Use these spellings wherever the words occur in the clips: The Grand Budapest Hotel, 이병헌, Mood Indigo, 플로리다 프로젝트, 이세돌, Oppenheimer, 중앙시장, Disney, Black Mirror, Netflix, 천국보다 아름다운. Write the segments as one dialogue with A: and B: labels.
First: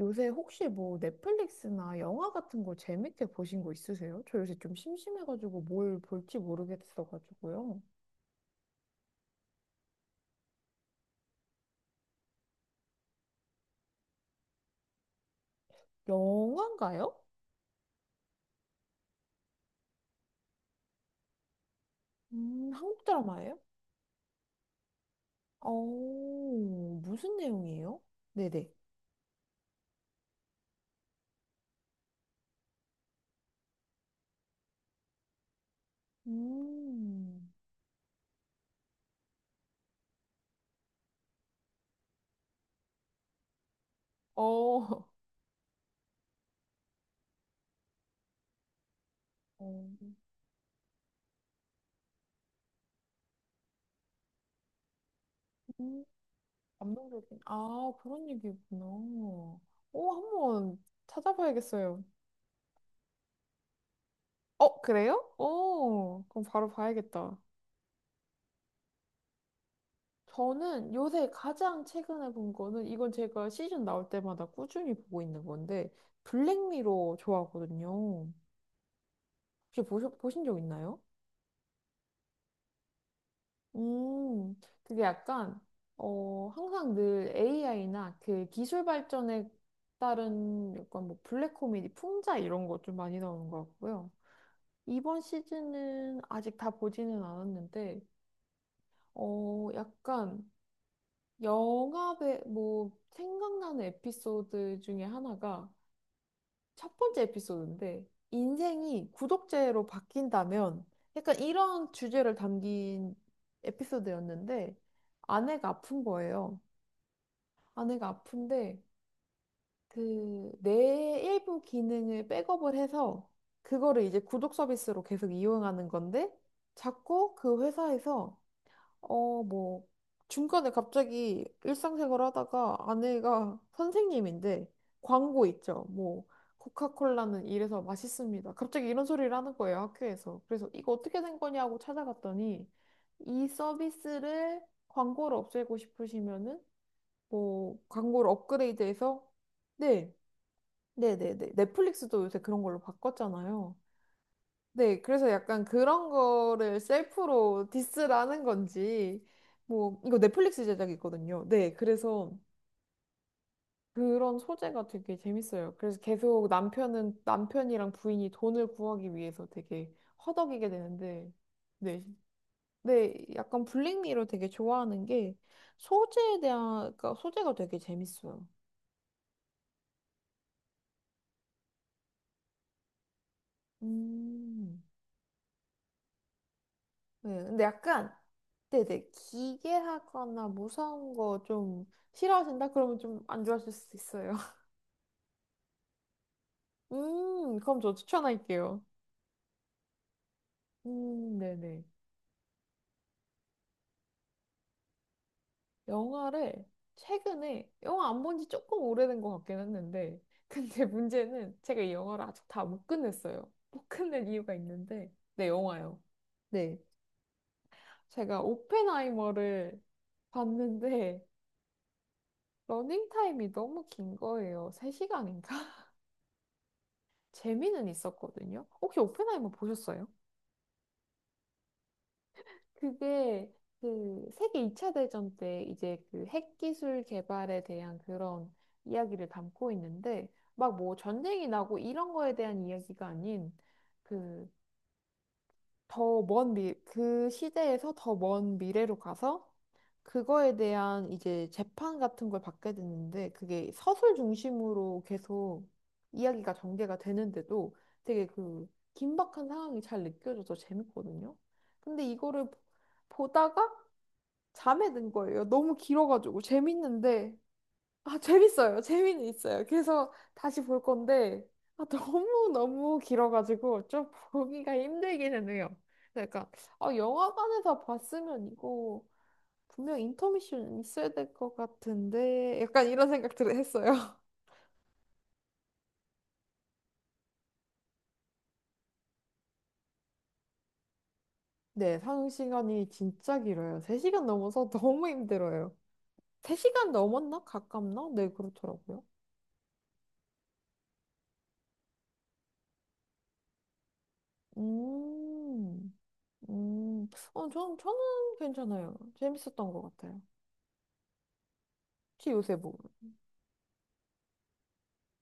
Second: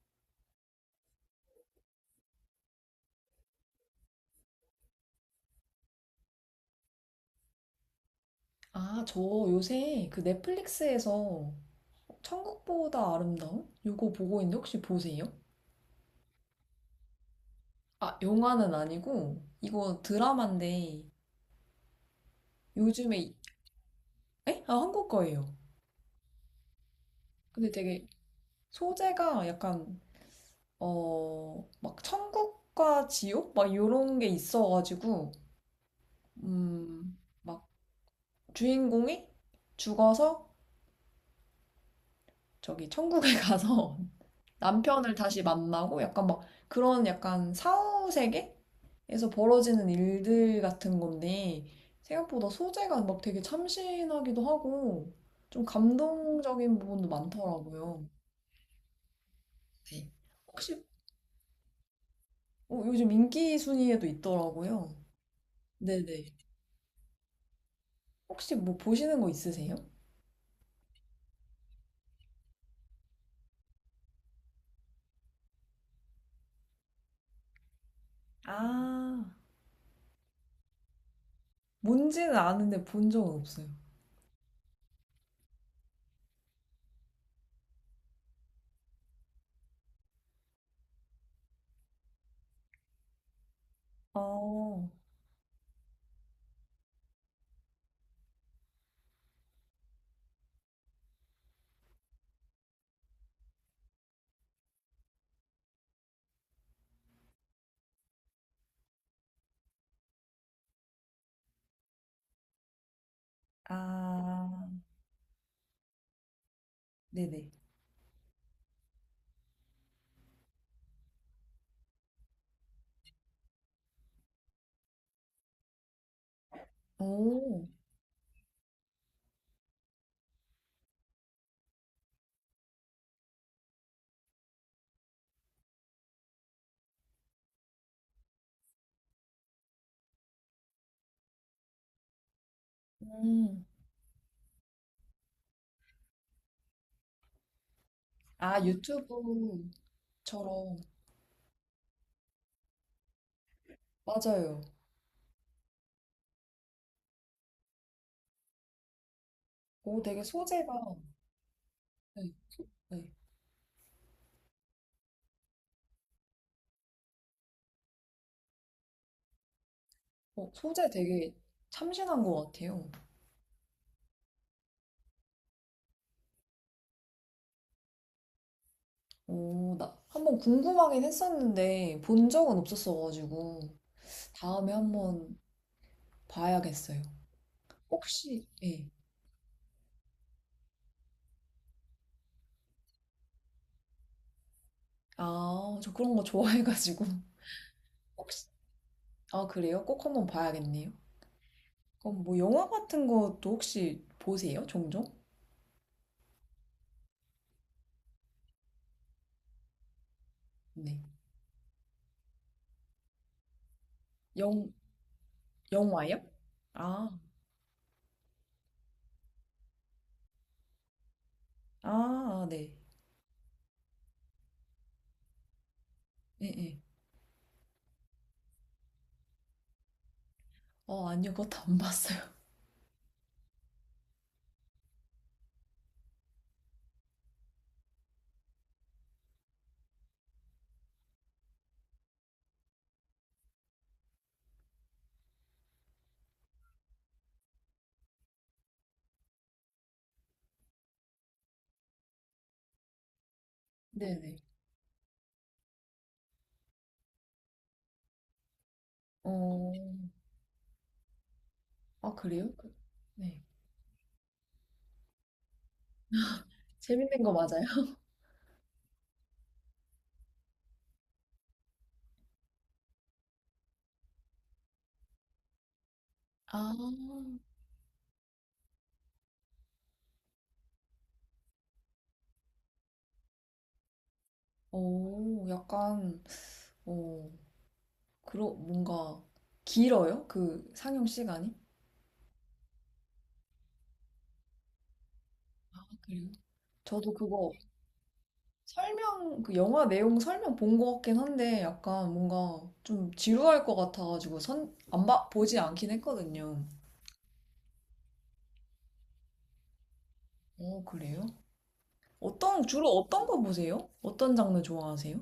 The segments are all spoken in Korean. A: 요새 혹시 뭐 넷플릭스나 영화 같은 거 재밌게 보신 거 있으세요? 저 요새 좀 심심해가지고 뭘 볼지 모르겠어가지고요.
B: 아, 저 요새 그 넷플릭스에서 천국보다 아름다운? 요거 보고 있는데 혹시 보세요?
A: 영화인가요?
B: 아, 영화는 아니고 이거 드라마인데
A: 한국
B: 요즘에
A: 드라마예요?
B: 에? 아, 한국 거예요.
A: 어, 무슨
B: 근데
A: 내용이에요?
B: 되게
A: 네네.
B: 소재가 약간 어, 막 천국과 지옥? 막 요런 게 있어가지고
A: 음.
B: 막 주인공이 죽어서 저기 천국에 가서
A: 어.
B: 남편을 다시 만나고 약간 막 그런 약간 사후 세계에서
A: 어.
B: 벌어지는 일들 같은 건데 생각보다 소재가 막 되게 참신하기도 하고 좀
A: 음.
B: 감동적인 부분도
A: 감동적인. 아,
B: 많더라고요.
A: 그런 얘기구나. 오,
B: 네.
A: 한
B: 혹시
A: 번 찾아봐야겠어요.
B: 어, 요즘 인기 순위에도
A: 어,
B: 있더라고요.
A: 그래요? 오,
B: 네네.
A: 그럼 바로 봐야겠다.
B: 혹시 뭐 보시는 거 있으세요?
A: 저는 요새 가장 최근에 본 거는 이건 제가 시즌 나올 때마다 꾸준히 보고 있는 건데 블랙미러 좋아하거든요.
B: 아,
A: 혹시 보신 적 있나요?
B: 뭔지는 아는데 본 적은 없어요.
A: 음, 그게 약간 항상 늘 AI나 그 기술 발전에 따른 약간 뭐 블랙 코미디 풍자 이런 것 좀 많이 나오는 것 같고요.
B: 어,
A: 이번 시즌은 아직 다 보지는 않았는데 약간 뭐, 생각나는 에피소드 중에 하나가 첫 번째 에피소드인데, 인생이 구독제로 바뀐다면, 약간 이런 주제를 담긴
B: 아,
A: 에피소드였는데, 아내가 아픈 거예요.
B: 네네.
A: 아내가 아픈데, 뇌의 일부 기능을 백업을 해서, 그거를 이제 구독 서비스로 계속 이용하는 건데, 자꾸 그
B: 오,
A: 회사에서 뭐, 중간에 갑자기 일상생활 하다가 아내가 선생님인데 광고 있죠. 뭐, 코카콜라는 이래서 맛있습니다. 갑자기 이런 소리를 하는 거예요, 학교에서. 그래서 이거 어떻게 된 거냐고 찾아갔더니 이
B: 음.
A: 서비스를 광고를 없애고 싶으시면은 뭐, 광고를
B: 아, 유튜브.
A: 업그레이드해서 네,
B: 처럼
A: 네네네. 넷플릭스도 요새 그런 걸로 바꿨잖아요.
B: 맞아요.
A: 네, 그래서 약간 그런 거를 셀프로 디스라는 건지, 뭐,
B: 오,
A: 이거
B: 되게
A: 넷플릭스
B: 소재가
A: 제작이거든요. 네,
B: 네,
A: 그래서
B: 네.
A: 그런 소재가 되게 재밌어요. 그래서 계속 남편이랑 부인이 돈을 구하기 위해서 되게
B: 어,
A: 허덕이게
B: 소재
A: 되는데,
B: 되게
A: 네,
B: 참신한 것 같아요.
A: 네, 약간 블랙미러 되게 좋아하는 게 그러니까 소재가 되게 재밌어요.
B: 오, 나 한번 궁금하긴 했었는데 본 적은 없었어가지고 다음에
A: 음.
B: 한번 봐야겠어요.
A: 네, 근데 약간,
B: 혹시 예.
A: 네네, 기괴하거나 무서운 거 좀 싫어하신다? 그러면 좀 안 좋아하실 수도 있어요.
B: 아, 저 그런 거 좋아해가지고
A: 그럼 저
B: 혹시
A: 추천할게요.
B: 아, 그래요? 꼭 한번 봐야겠네요.
A: 네네.
B: 그럼 뭐 영화 같은 것도 혹시 보세요? 종종?
A: 영화를 최근에, 영화 안 본지 조금 오래된 것 같긴 했는데, 근데
B: 네.
A: 문제는 제가 이 영화를 아직 다 못 끝냈어요. 못 끝낸 이유가
B: 영
A: 있는데, 네, 영화요.
B: 영화요?
A: 네.
B: 아,
A: 제가 오펜하이머를 봤는데,
B: 아, 아, 네.
A: 러닝타임이 너무 긴 거예요. 3시간인가?
B: 예, 예.
A: 재미는 있었거든요. 혹시 오펜하이머 보셨어요?
B: 어, 아니요. 그것도 안 봤어요.
A: 그게 그 세계 2차 대전 때 이제 그 핵기술 개발에 대한 그런 이야기를 담고 있는데 막 뭐 전쟁이 나고 이런 거에 대한 이야기가 아닌 그 그 시대에서 더 먼 미래로 가서 그거에 대한 이제 재판 같은 걸 받게 됐는데 그게 서술
B: 네네.
A: 중심으로 계속 이야기가 전개가 되는데도 되게 그 긴박한
B: 어.
A: 상황이 잘 느껴져서 재밌거든요. 근데
B: 아,
A: 이거를
B: 그래요? 그- 네.
A: 보다가 잠에 든 거예요. 너무 길어가지고
B: 재밌는 거
A: 재밌는데
B: 맞아요?
A: 재밌어요. 재미는 있어요. 그래서 다시 볼 건데 너무 너무 길어가지고 좀 보기가 힘들기는 해요. 그러니까
B: 아,
A: 영화관에서 봤으면 이거 분명 인터미션 있어야 될 것 같은데 약간 이런 생각들을 했어요.
B: 오, 약간, 오 그러, 뭔가, 길어요? 그 상영 시간이?
A: 네, 상영 시간이 진짜 길어요. 3시간 넘어서 너무 힘들어요.
B: 아, 그래요?
A: 3시간
B: 저도
A: 넘었나?
B: 그거
A: 가깝나? 네, 그렇더라고요.
B: 설명, 그 영화 내용 설명 본 것 같긴 한데, 약간 뭔가 좀 지루할 것 같아가지고, 안 봐, 보지 않긴
A: 음,
B: 했거든요.
A: 저는 괜찮아요. 재밌었던 것 같아요.
B: 오, 그래요?
A: 혹시 요새
B: 어떤,
A: 뭐,
B: 주로 어떤 거 보세요? 어떤 장르 좋아하세요?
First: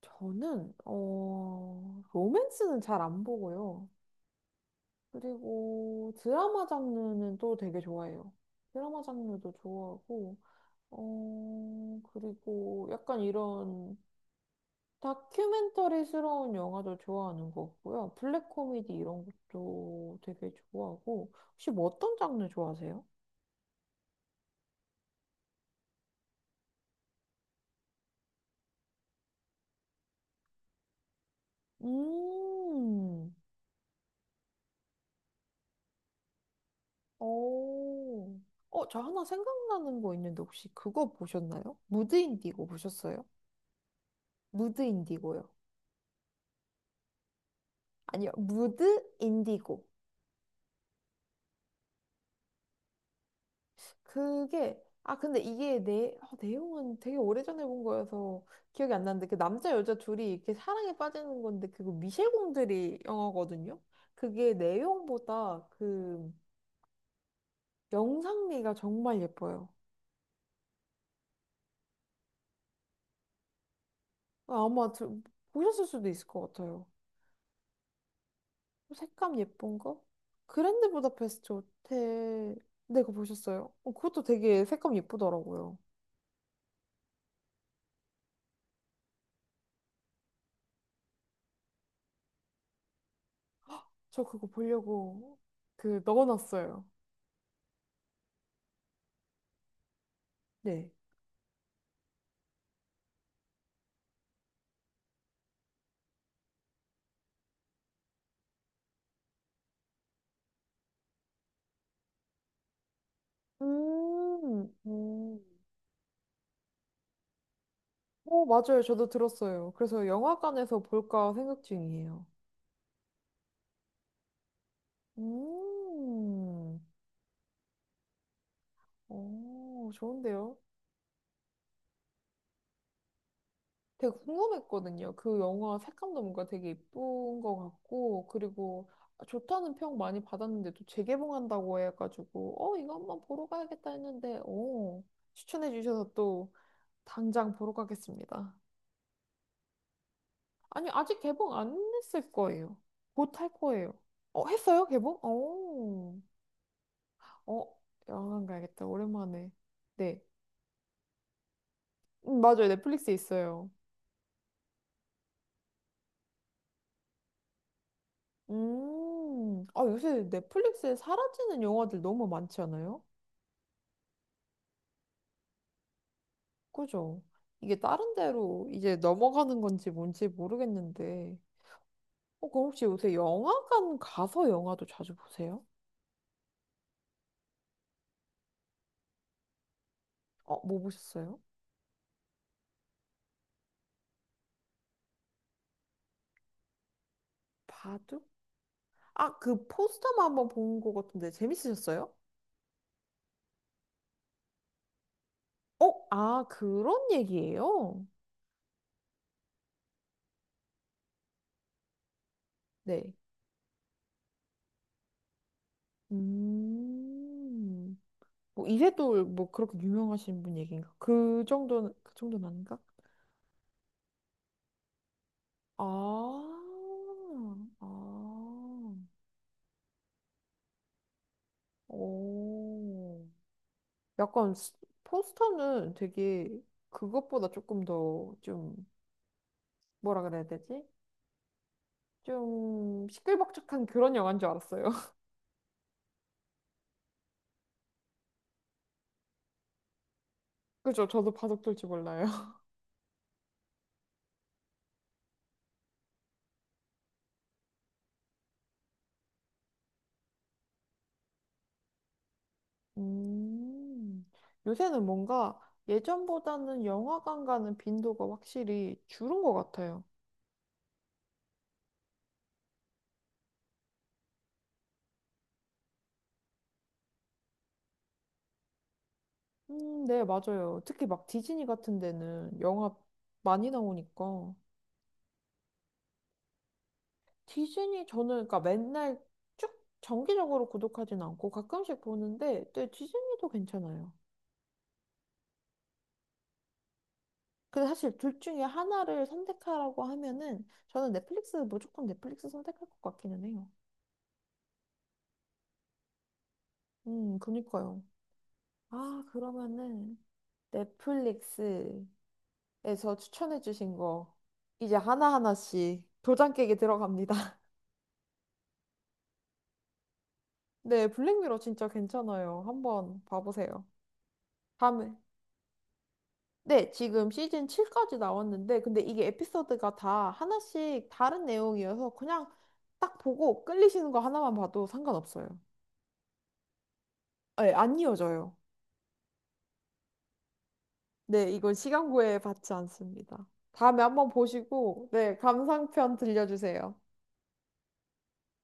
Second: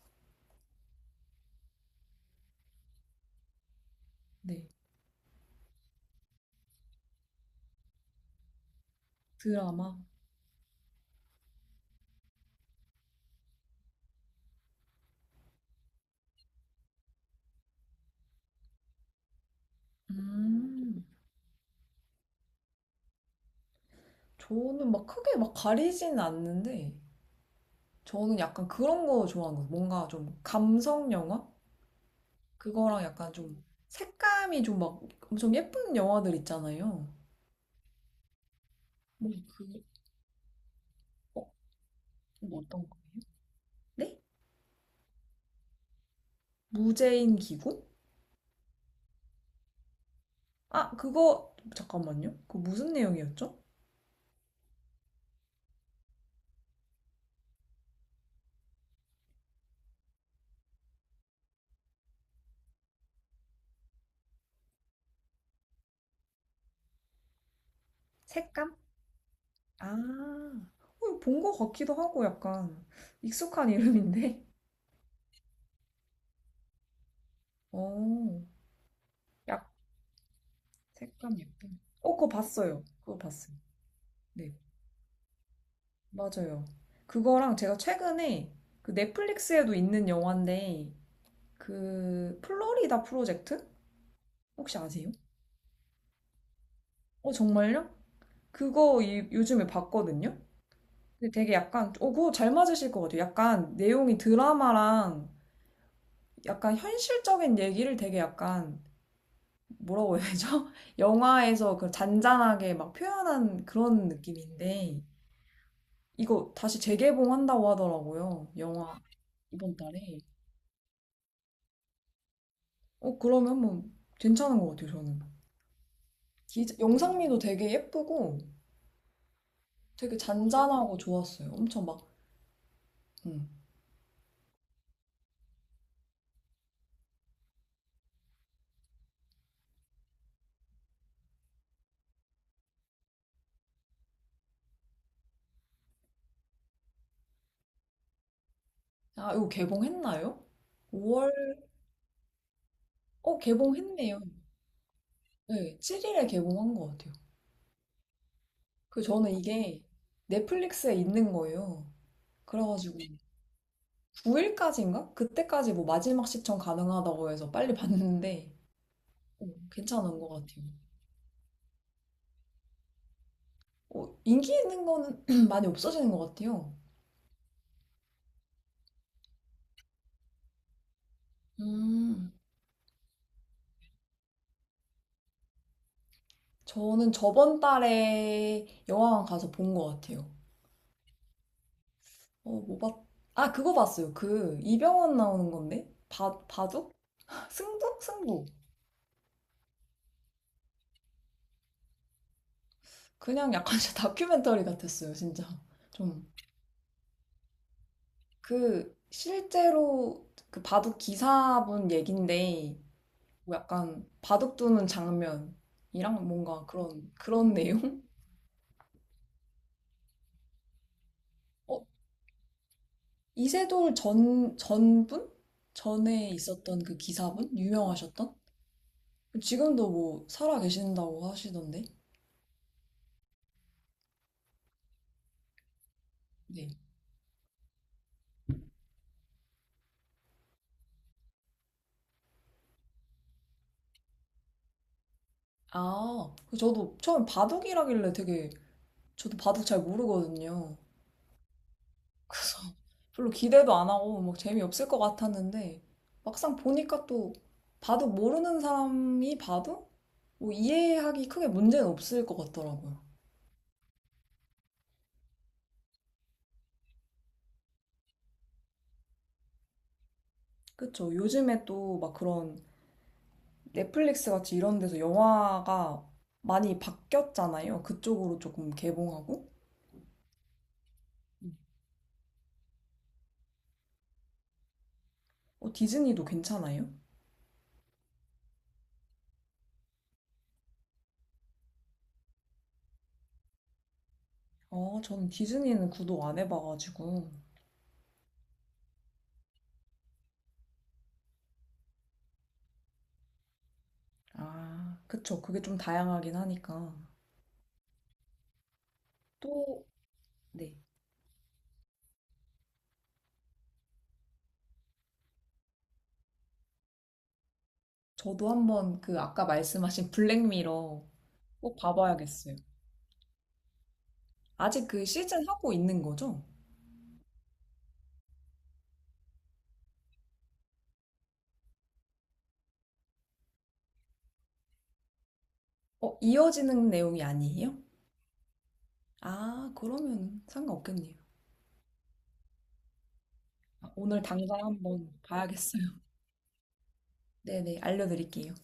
A: 저는, 로맨스는 잘 안 보고요.
B: 네.
A: 그리고 드라마 장르는 또 되게 좋아해요. 드라마 장르도
B: 드라마?
A: 좋아하고, 그리고 약간 이런 다큐멘터리스러운 영화도 좋아하는 거고요. 블랙 코미디 이런 것도 되게
B: 음.
A: 좋아하고. 혹시 뭐 어떤 장르 좋아하세요?
B: 저는 막 크게 막 가리진 않는데, 저는 약간 그런 거 좋아하는 거 같아요. 뭔가 좀 감성 영화? 그거랑 약간
A: 음.
B: 좀 색감이 좀 막 엄청 예쁜 영화들 있잖아요.
A: 오. 저 하나
B: 뭐, 그,
A: 생각나는 거 있는데 혹시 그거
B: 어,
A: 보셨나요? 무드
B: 뭐
A: 인디고
B: 어떤 거?
A: 보셨어요?
B: 네?
A: 무드 인디고요.
B: 무제인 기구?
A: 아니요, 무드 인디고.
B: 아, 그거, 잠깐만요. 그거 무슨 내용이었죠?
A: 그게 근데 이게 내용은 되게 오래전에 본 거여서 기억이 안 나는데 그 남자 여자 둘이 이렇게 사랑에 빠지는 건데 그거 미셸 공들이 영화거든요. 그게 내용보다 그 영상미가
B: 색감?
A: 정말 예뻐요.
B: 아, 어, 본거 같기도 하고 약간 익숙한 이름인데?
A: 아마 보셨을 수도 있을 것 같아요.
B: 어,
A: 색감
B: 약,
A: 예쁜 거? 그랜드
B: 색감
A: 부다페스트
B: 예쁜. 어, 그거
A: 호텔
B: 봤어요.
A: 네 그거
B: 그거 봤어요.
A: 보셨어요? 어, 그것도
B: 네.
A: 되게 색감 예쁘더라고요.
B: 맞아요. 그거랑 제가 최근에 그 넷플릭스에도 있는 영화인데 그 플로리다 프로젝트
A: 저 그거
B: 혹시 아세요?
A: 보려고 그 넣어놨어요.
B: 어 정말요? 그거 요즘에 봤거든요.
A: 네.
B: 근데 되게 약간 어 그거 잘 맞으실 것 같아요. 약간 내용이 드라마랑 약간 현실적인 얘기를 되게 약간 뭐라고 해야 되죠? 영화에서 그 잔잔하게 막 표현한 그런
A: 음,
B: 느낌인데
A: 음.
B: 이거 다시 재개봉한다고 하더라고요.
A: 맞아요.
B: 영화
A: 저도 들었어요.
B: 이번
A: 그래서
B: 달에.
A: 영화관에서 볼까 생각 중이에요.
B: 어, 그러면 뭐 괜찮은 것 같아요, 저는.
A: 음,
B: 영상미도 되게 예쁘고
A: 오,
B: 되게
A: 좋은데요?
B: 잔잔하고 좋았어요. 엄청 막, 음.
A: 되게 궁금했거든요. 그 영화 색감도 뭔가 되게 예쁜 것 같고, 그리고 좋다는 평 많이 받았는데 또 재개봉한다고 해가지고, 이거 한번 보러 가야겠다 했는데, 오, 추천해 주셔서 또 당장 보러 가겠습니다.
B: 아, 이거 개봉했나요?
A: 아니, 아직
B: 5월,
A: 개봉 안 했을 거예요. 곧
B: 어,
A: 할 거예요.
B: 개봉했네요.
A: 어, 했어요? 개봉?
B: 네,
A: 어,
B: 7일에 개봉한 것 같아요.
A: 어, 영화관 가야겠다.
B: 그 저는
A: 오랜만에.
B: 이게
A: 네.
B: 넷플릭스에 있는 거예요.
A: 맞아요.
B: 그래가지고
A: 넷플릭스에 있어요.
B: 9일까지인가? 그때까지 뭐 마지막 시청 가능하다고 해서 빨리 봤는데 어,
A: 아,
B: 괜찮은
A: 요새
B: 것 같아요.
A: 넷플릭스에 사라지는 영화들 너무 많지 않아요?
B: 어, 인기 있는 거는 많이 없어지는 것 같아요.
A: 그죠? 이게 다른 데로 이제 넘어가는 건지 뭔지 모르겠는데.
B: 음.
A: 그럼 혹시 요새 영화관 가서 영화도 자주 보세요?
B: 저는 저번 달에 영화관 가서 본 것 같아요.
A: 뭐 보셨어요?
B: 어, 뭐 봤, 아, 그거 봤어요. 그, 이병헌 나오는 건데? 바둑?
A: 바둑?
B: 승부.
A: 아, 그 포스터만 한번 본 것 같은데 재밌으셨어요?
B: 그냥 약간 진짜 다큐멘터리 같았어요, 진짜.
A: 어?
B: 좀.
A: 아, 그런 얘기예요?
B: 그, 실제로 그 바둑 기사분 얘긴데,
A: 네.
B: 뭐 약간 바둑 두는 장면이랑 뭔가 그런, 그런
A: 음.
B: 내용?
A: 뭐 이세돌 뭐 그렇게 유명하신 분 얘기인가? 그
B: 어,
A: 정도는 그 정도는 아닌가?
B: 전분? 전에
A: 아.
B: 있었던 그 기사분?
A: 아.
B: 유명하셨던? 지금도 뭐 살아 계신다고 하시던데?
A: 오. 약간 포스터는 되게
B: 네.
A: 그것보다 조금 더 좀 뭐라 그래야 되지? 좀 시끌벅적한 그런 영화인 줄 알았어요.
B: 아, 그 저도 처음 바둑이라길래 되게 저도 바둑 잘 모르거든요.
A: 그죠? 저도 바둑 둘 줄 몰라요.
B: 별로 기대도 안 하고 막 재미없을 것 같았는데 막상 보니까 또 바둑 모르는 사람이 봐도 뭐 이해하기 크게 문제는 없을 것 같더라고요.
A: 음, 요새는 뭔가 예전보다는 영화관 가는 빈도가 확실히 줄은 것 같아요.
B: 그쵸. 요즘에 또 막 그런 넷플릭스 같이 이런 데서 영화가 많이 바뀌었잖아요. 그쪽으로 조금 개봉하고.
A: 네, 맞아요. 특히 막 디즈니 같은 데는 영화 많이 나오니까.
B: 어, 디즈니도 괜찮아요?
A: 디즈니 저는 그러니까 맨날 쭉 정기적으로 구독하진 않고 가끔씩 보는데, 네, 디즈니도 괜찮아요.
B: 어, 저는 디즈니는 구독 안 해봐가지고.
A: 근데 사실 둘 중에 하나를 선택하라고 하면은 저는 넷플릭스 무조건 넷플릭스 선택할 것 같기는 해요.
B: 아, 그쵸. 그게 좀 다양하긴 하니까.
A: 그니까요. 아,
B: 또,
A: 그러면은
B: 네.
A: 넷플릭스 에서 추천해주신 거 이제 하나하나씩 도장 깨기 들어갑니다.
B: 저도 한번 그 아까 말씀하신 블랙미러
A: 네, 블랙미러
B: 꼭
A: 진짜
B: 봐봐야겠어요.
A: 괜찮아요. 한번 봐보세요.
B: 아직 그
A: 다음에
B: 시즌 하고 있는 거죠?
A: 네, 지금 시즌 7까지 나왔는데 근데 이게 에피소드가 다 하나씩 다른 내용이어서 그냥 딱 보고 끌리시는 거 하나만 봐도 상관없어요.
B: 어, 이어지는 내용이
A: 네,
B: 아니에요?
A: 안 이어져요.
B: 아, 그러면 상관없겠네요.
A: 네, 이건 시간 구애 받지 않습니다.
B: 아,
A: 다음에
B: 오늘
A: 한번
B: 당장
A: 보시고
B: 한번
A: 네,
B: 봐야겠어요.
A: 감상편 들려주세요.
B: 네네, 알려드릴게요.